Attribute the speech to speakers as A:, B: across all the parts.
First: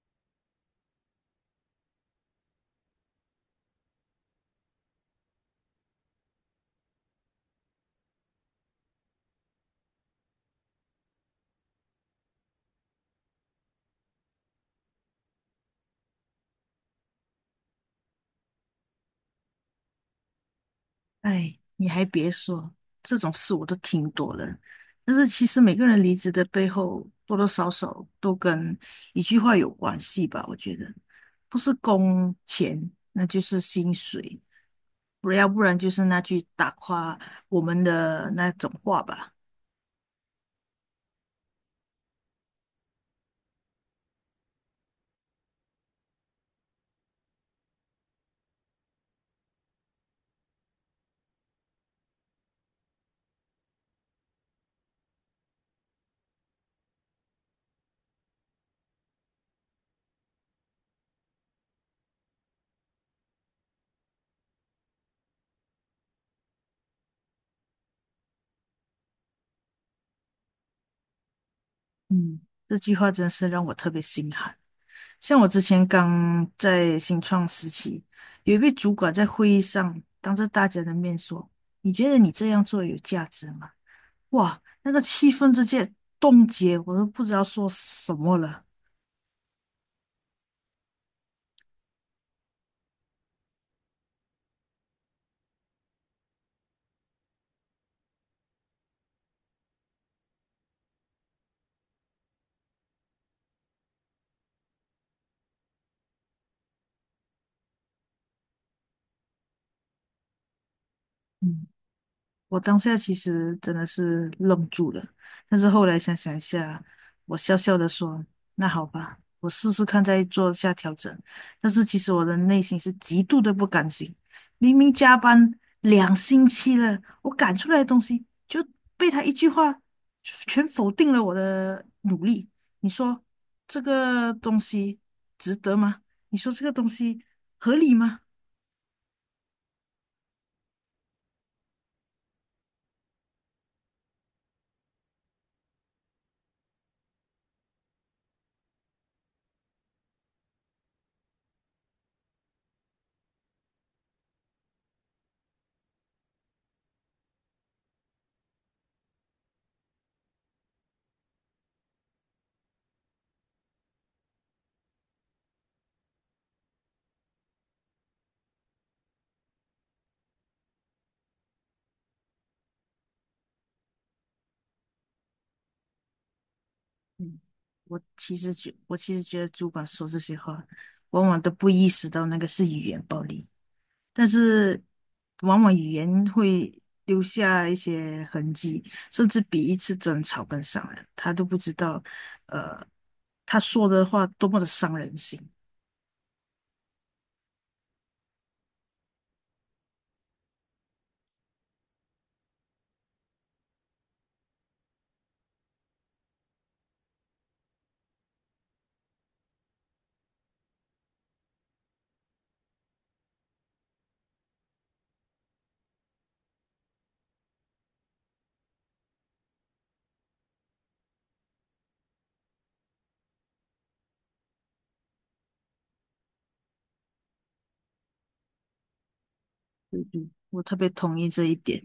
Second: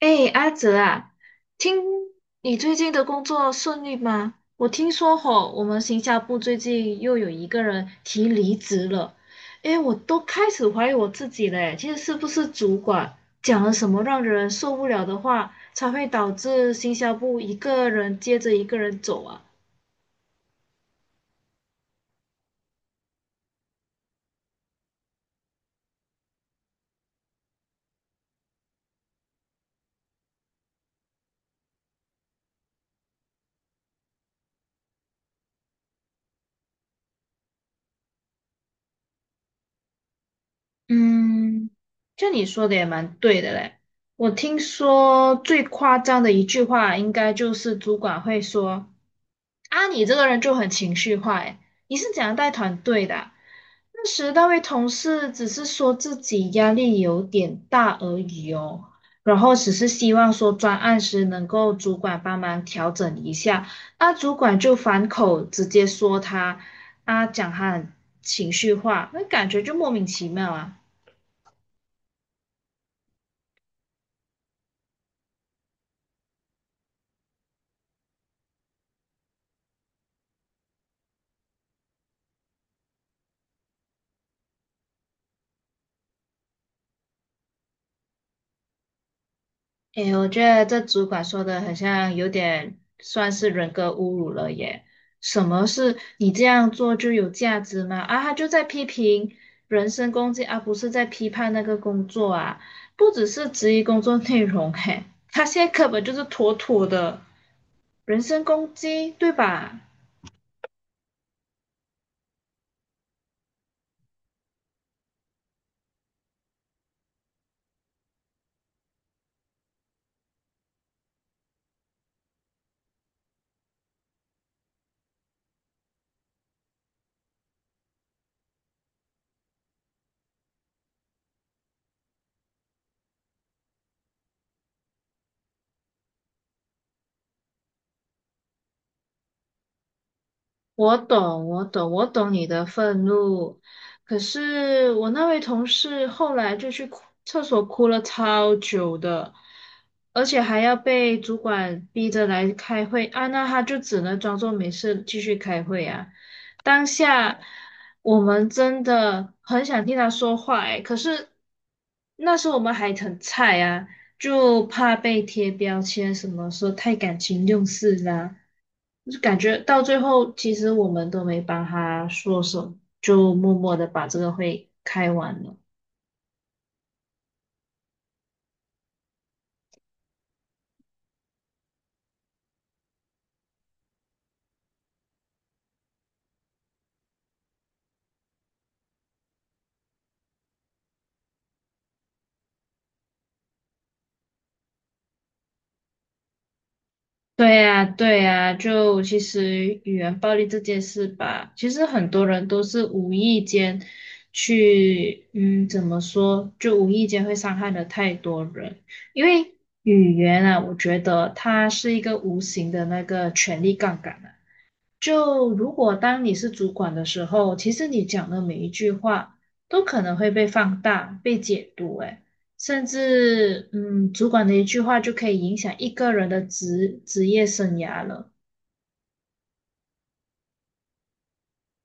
A: 哎，阿泽啊，听你最近的工作顺利吗？我听说吼，我们行销部最近又有一个人提离职了。哎，我都开始怀疑我自己嘞，其实是不是主管讲了什么让人受不了的话，才会导致行销部一个人接着一个人走啊？
B: 哎，你还别说，这种事我都听多了。但是其实每个人离职的背后，多多少少都跟一句话有关系吧？我觉得，不是工钱，那就是薪水，不要不然就是那句打垮我们的那种话吧。
A: 嗯，就你说的也蛮对的嘞。我听说最夸张的一句话，应该就是主管会说："啊，你这个人就很情绪化，诶，你是怎样带团队的啊？"那时那位同事只是说自己压力有点大而已哦，然后只是希望说专案时能够主管帮忙调整一下，那主管就反口直接说他，啊，讲他很情绪化，那感觉就莫名其妙啊。
B: 嗯，这句话真是让我特别心寒。像我之前刚在新创时期，有一位主管在会议上当着大家的面说：“你觉得你这样做有价值吗？”哇，那个气氛直接冻结，我都不知道说什么了。
A: 诶，我觉得这主管说的很像有点算是人格侮辱了耶。什么是你这样做就有价值吗？啊，他就在批评，人身攻击，而、不是在批判那个工作啊。不只是质疑工作内容，嘿，他现在根本就是妥妥的人身攻击，对吧？
B: 嗯。我当下其实真的是愣住了，但是后来想想一下，我笑笑的说：“那好吧，我试试看，再做下调整。”但是其实我的内心是极度的不甘心，明明加班两星期了，我赶出来的东西就被他一句话全否定了我的努力。你说这个东西值得吗？你说这个东西合理吗？
A: 我懂，我懂你的愤怒。可是我那位同事后来就去哭厕所哭了超久的，而且还要被主管逼着来开会啊，那他就只能装作没事继续开会啊。当下我们真的很想听他说话，诶，可是那时候我们还很菜啊。就怕被贴标签，什么说太感情用事啦，就是感觉到最后，其实我们都没帮他说什么，就默默的把这个会开完了。
B: 我其实觉得主管说这些话，往往都不意识到那个是语言暴力，但是往往语言会留下一些痕迹，甚至比一次争吵更伤人。他都不知道，呃，他说的话多么的伤人心。
A: 对呀，对呀，就其实语言暴力这件事吧，其实很多人都是无意间去，嗯，怎么说，就无意间会伤害了太多人。因为语言啊，我觉得它是一个无形的那个权力杠杆啊，就如果当你是主管的时候，其实你讲的每一句话都可能会被放大、被解读，诶，甚至嗯，主管的一句话就可以影响一个人的职业生涯了。
B: 我特别同意这一点。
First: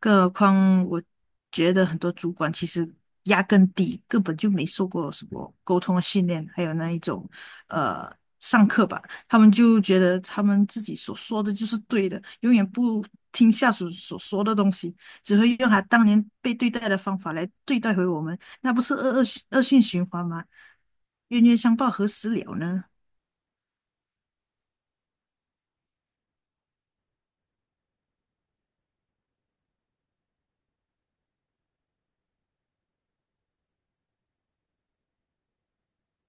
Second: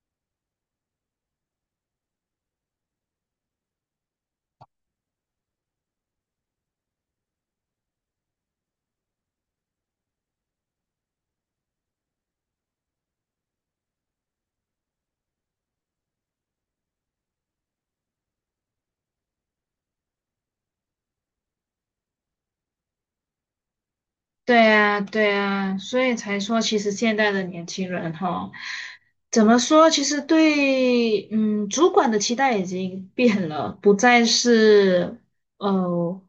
B: 更何况，我觉得很多主管其实压根底根本就没受过什么沟通的训练，还有那一种呃上课吧，他们就觉得他们自己所说的就是对的，永远不听下属所说的东西，只会用他当年被对待的方法来对待回我们，那不是恶性循环吗？冤冤相报何时了呢？
A: 对呀，对呀，所以才说，其实现在的年轻人哈，怎么说？其实对，嗯，主管的期待已经变了，不再是呃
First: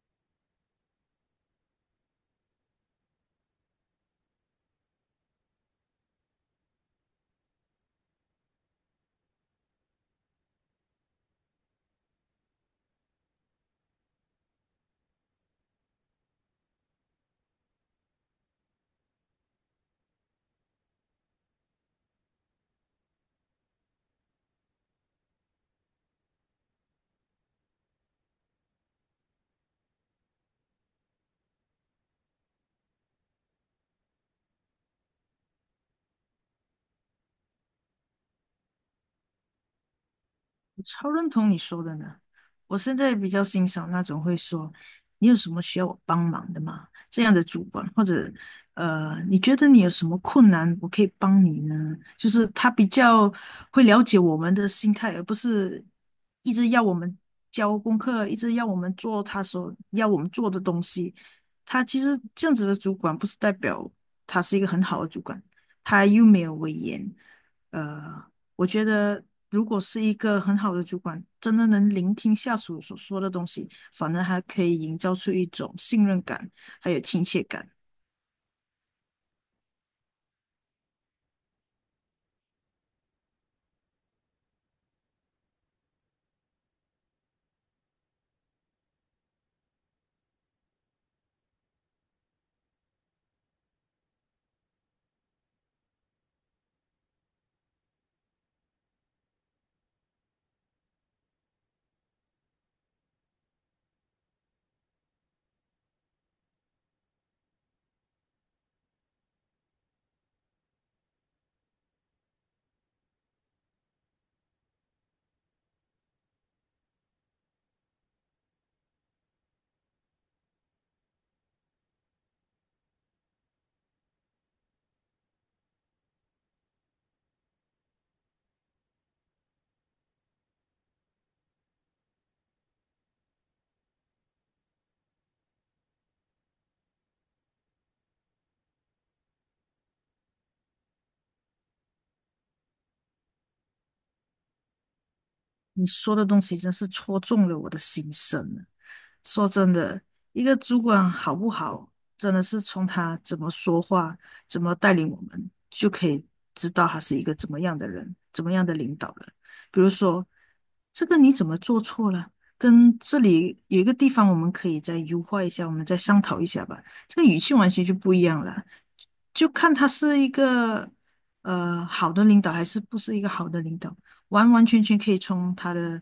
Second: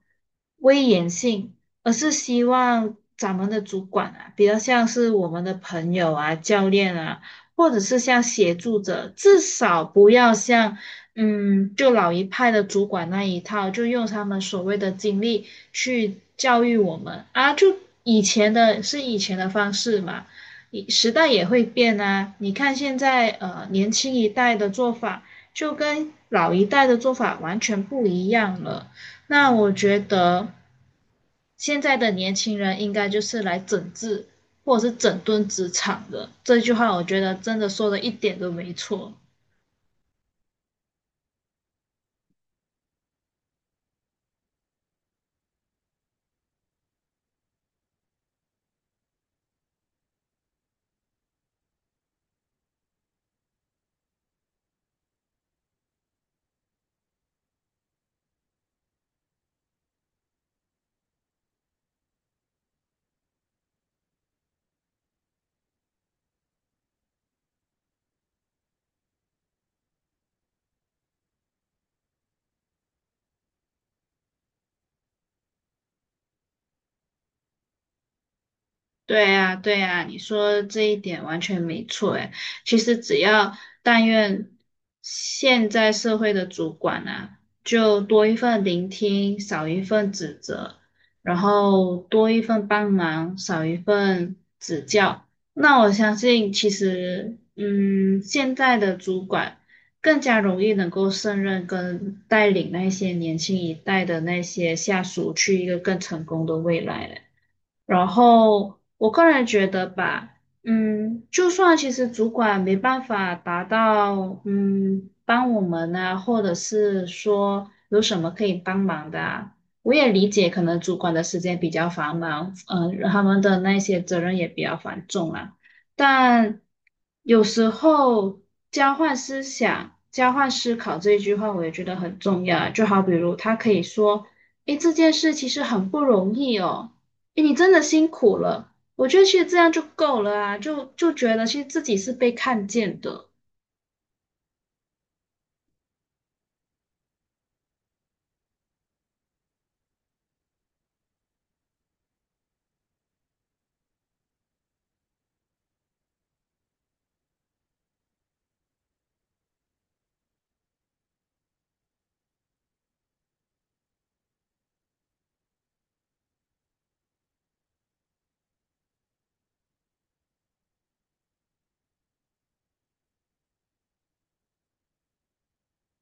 A: 威严性，而是希望咱们的主管啊，比较像是我们的朋友啊、教练啊，或者是像协助者，至少不要像嗯，就老一派的主管那一套，就用他们所谓的经历去教育我们啊，就以前的是以前的方式嘛，以时代也会变啊。你看现在年轻一代的做法，就跟老一代的做法完全不一样了。那我觉得现在的年轻人应该就是来整治或者是整顿职场的，这句话我觉得真的说的一点都没错。
B: 我超认同你说的呢，我现在比较欣赏那种会说“你有什么需要我帮忙的吗”这样的主管，或者你觉得你有什么困难，我可以帮你呢？就是他比较会了解我们的心态，而不是一直要我们交功课，一直要我们做他所要我们做的东西。他其实这样子的主管，不是代表他是一个很好的主管，他又没有威严。呃，我觉得，如果是一个很好的主管，真的能聆听下属所说的东西，反而还可以营造出一种信任感，还有亲切感。
A: 对呀，对呀，你说这一点完全没错哎。其实只要但愿现在社会的主管啊，就多一份聆听，少一份指责，然后多一份帮忙，少一份指教。那我相信，其实，嗯，现在的主管更加容易能够胜任跟带领那些年轻一代的那些下属去一个更成功的未来了。然后我个人觉得吧，嗯，就算其实主管没办法达到，嗯，帮我们啊，或者是说有什么可以帮忙的啊，我也理解，可能主管的时间比较繁忙，嗯、他们的那些责任也比较繁重啦。但有时候交换思想、交换思考这一句话，我也觉得很重要啊。就好比如他可以说。诶，这件事其实很不容易哦，诶你真的辛苦了。我觉得其实这样就够了啊，就觉得其实自己是被看见的。
B: 你说的东西真是戳中了我的心声啊，说真的，一个主管好不好，真的是从他怎么说话、怎么带领我们，就可以知道他是一个怎么样的人、怎么样的领导了。比如说，这个你怎么做错了？跟这里有一个地方我们可以再优化一下，我们再商讨一下吧。这个语气完全就不一样了。就看他是一个好的领导还是不是一个好的领导，完完全全可以从他的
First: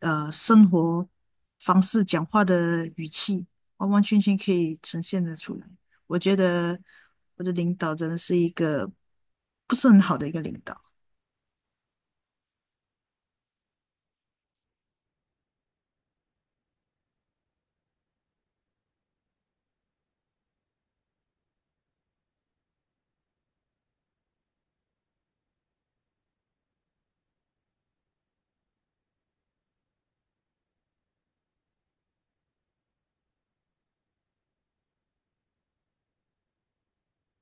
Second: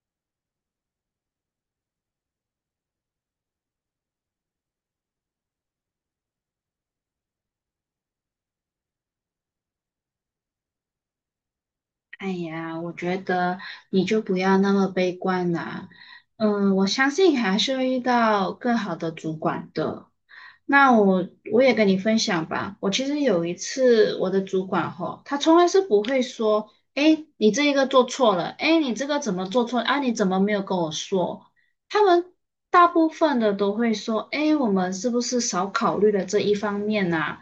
B: 生活方式、讲话的语气，完完全全可以呈现得出来。我觉得我的领导真的是一个不是很好的一个领导。
A: 哎呀，我觉得你就不要那么悲观啦。嗯，我相信还是会遇到更好的主管的。那我也跟你分享吧。我其实有一次，我的主管吼，他从来是不会说，哎，你这一个做错了，哎，你这个怎么做错啊？你怎么没有跟我说？他们大部分的都会说，哎，我们是不是少考虑了这一方面啊？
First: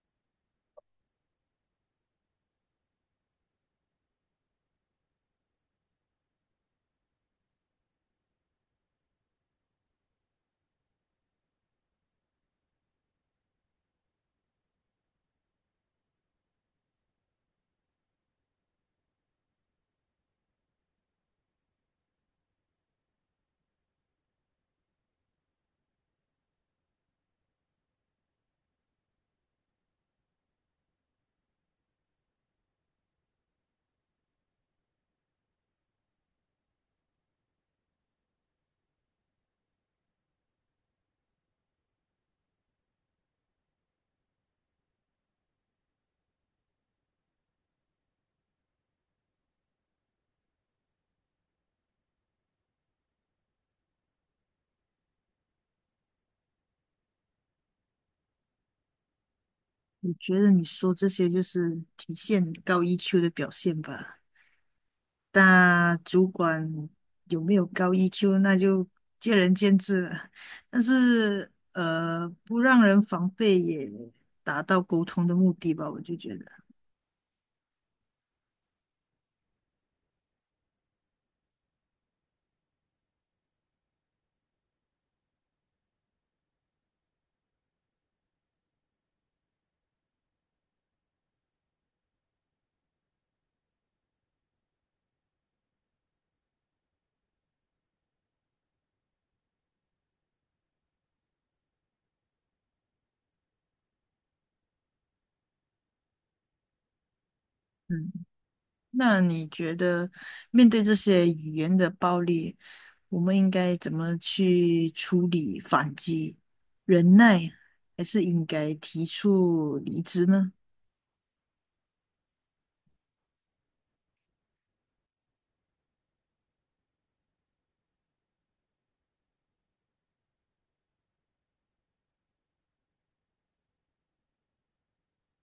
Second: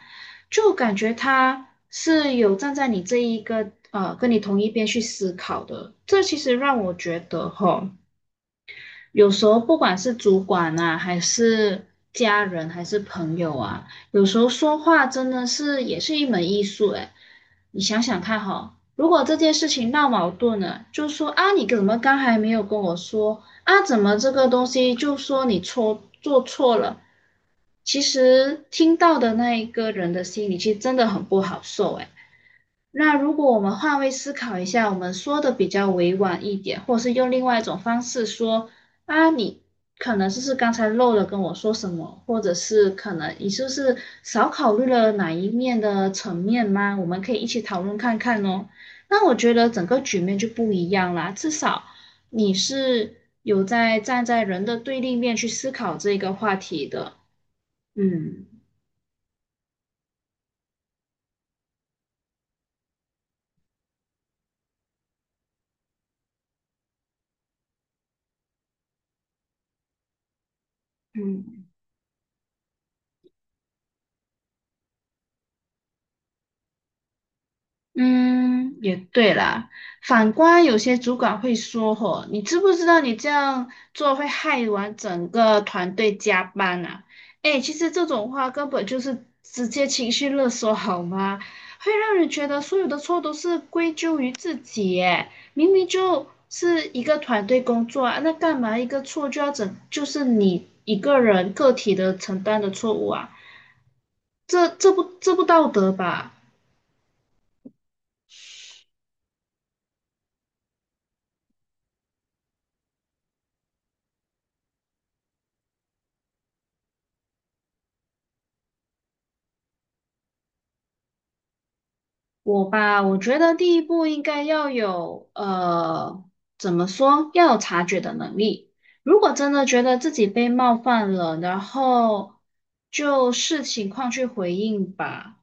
A: 就感觉他。是有站在你这一个跟你同一边去思考的。这其实让我觉得哈，有时候不管是主管啊，还是家人，还是朋友啊，有时候说话真的是也是一门艺术诶。你想想看哈，如果这件事情闹矛盾了，就说啊你怎么刚还没有跟我说啊，怎么这个东西就说你做错了，其实听到的那一个人的心里其实真的很不好受诶。那如果我们换位思考一下，我们说的比较委婉一点，或是用另外一种方式说啊，你可能就是刚才漏了跟我说什么，或者是可能你是不是少考虑了哪一面的层面吗？我们可以一起讨论看看哦。那我觉得整个局面就不一样啦，至少你是有在站在人的对立面去思考这个话题的，嗯。
B: 你觉得你说这些就是体现高 EQ 的表现吧？大主管有没有高 EQ，那就见仁见智了。但是，
A: 嗯。
B: 不让人防备也达到沟通的目的吧，我就觉得。
A: 嗯，也对啦。反观有些主管会说："吼，你知不知道你这样做会害完整个团队加班啊？"哎，其实这种话根本就是直接情绪勒索，好吗？会让人觉得所有的错都是归咎于自己，耶，明明就是一个团队工作啊，那干嘛一个错就要整，就是你一个人个体的承担的错误啊？这不道德吧？
B: 嗯，那你觉得面对这些语言的暴力，我们应该怎么去处理、反击、忍耐，还是应该提出离职呢？
A: 我吧，我觉得第一步应该要有，怎么说，要有察觉的能力。如果真的觉得自己被冒犯了，然后就视情况去回应吧。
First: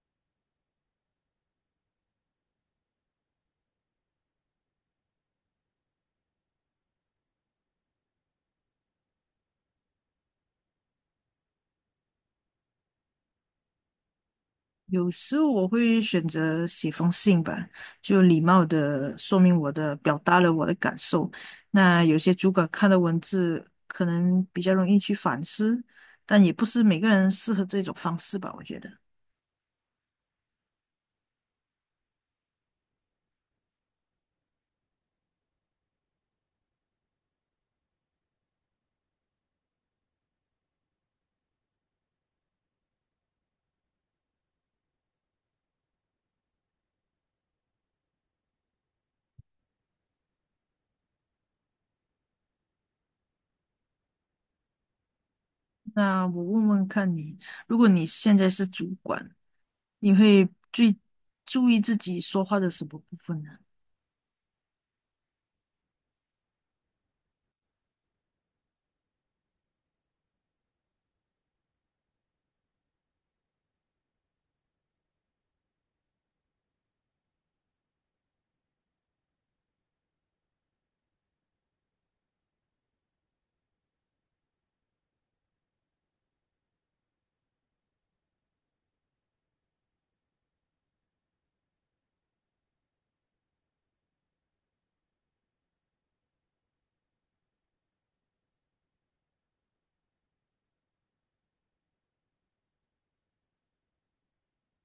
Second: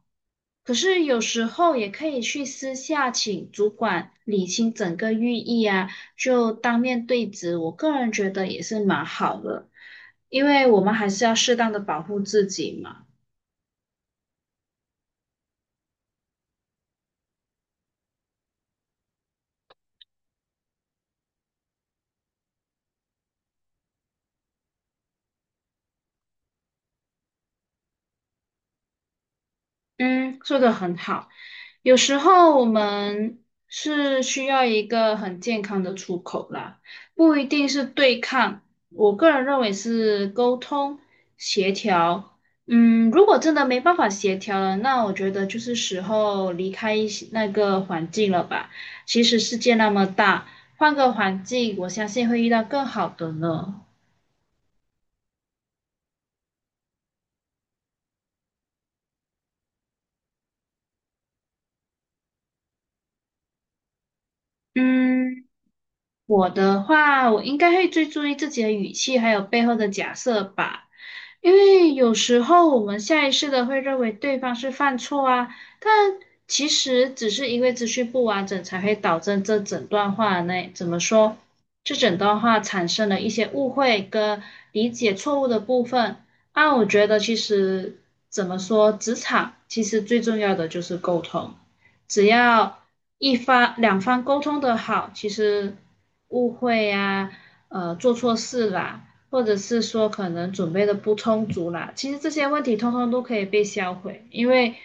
A: 可是有时候也可以去私下请主管理清整个寓意啊，就当面对质，我个人觉得也是蛮好的，因为我们还是要适当的保护自己嘛。
B: 有时候我会选择写封信吧，就礼貌的说明我的，表达了我的感受。那有些主管看的文字可能比较容易去反思，但也不是每个人适合这种方式吧，我觉得。
A: 嗯，说的很好。有时候我们是需要一个很健康的出口啦，不一定是对抗。我个人认为是沟通协调。嗯，如果真的没办法协调了，那我觉得就是时候离开一些那个环境了吧。其实世界那么大，换个环境，我相信会遇到更好的呢。
B: 那我问问看你，如果你现在是主管，你会最注意自己说话的什么部分呢？
A: 嗯。我的话，我应该会最注意自己的语气，还有背后的假设吧。因为有时候我们下意识的会认为对方是犯错啊，但其实只是因为资讯不完整，才会导致这整段话内怎么说，这整段话产生了一些误会跟理解错误的部分。啊，我觉得其实怎么说，职场其实最重要的就是沟通。只要一方两方沟通的好，其实误会啊，做错事啦，或者是说可能准备的不充足啦，其实这些问题通通都可以被销毁，因为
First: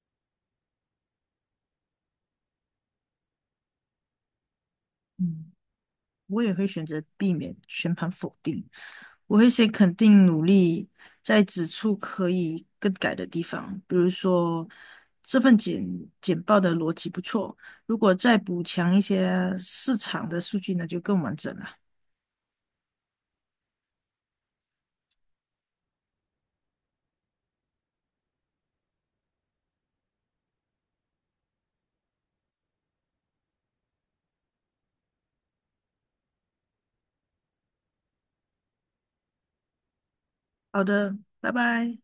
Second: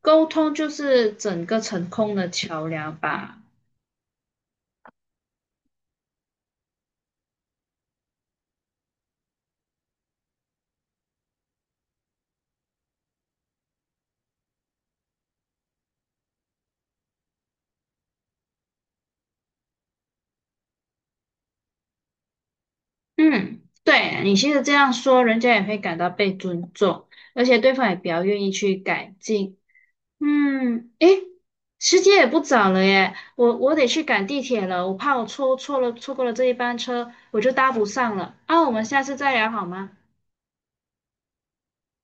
A: 沟通就是整个成功的桥梁吧。
B: 嗯，我也会选择避免全盘否定。我会先肯定努力，在指出可以更改的地方，比如说这份简报的逻辑不错，如果再补强一些市场的数据那就更完整了。
A: 嗯，对，你其实这样说，人家也会感到被尊重，而且对方也比较愿意去改进。嗯，诶，时间也不早了耶，我得去赶地铁了，我怕我错过了这一班车，我就搭不上了。啊，我们下次再聊好吗？
B: 好的，拜拜。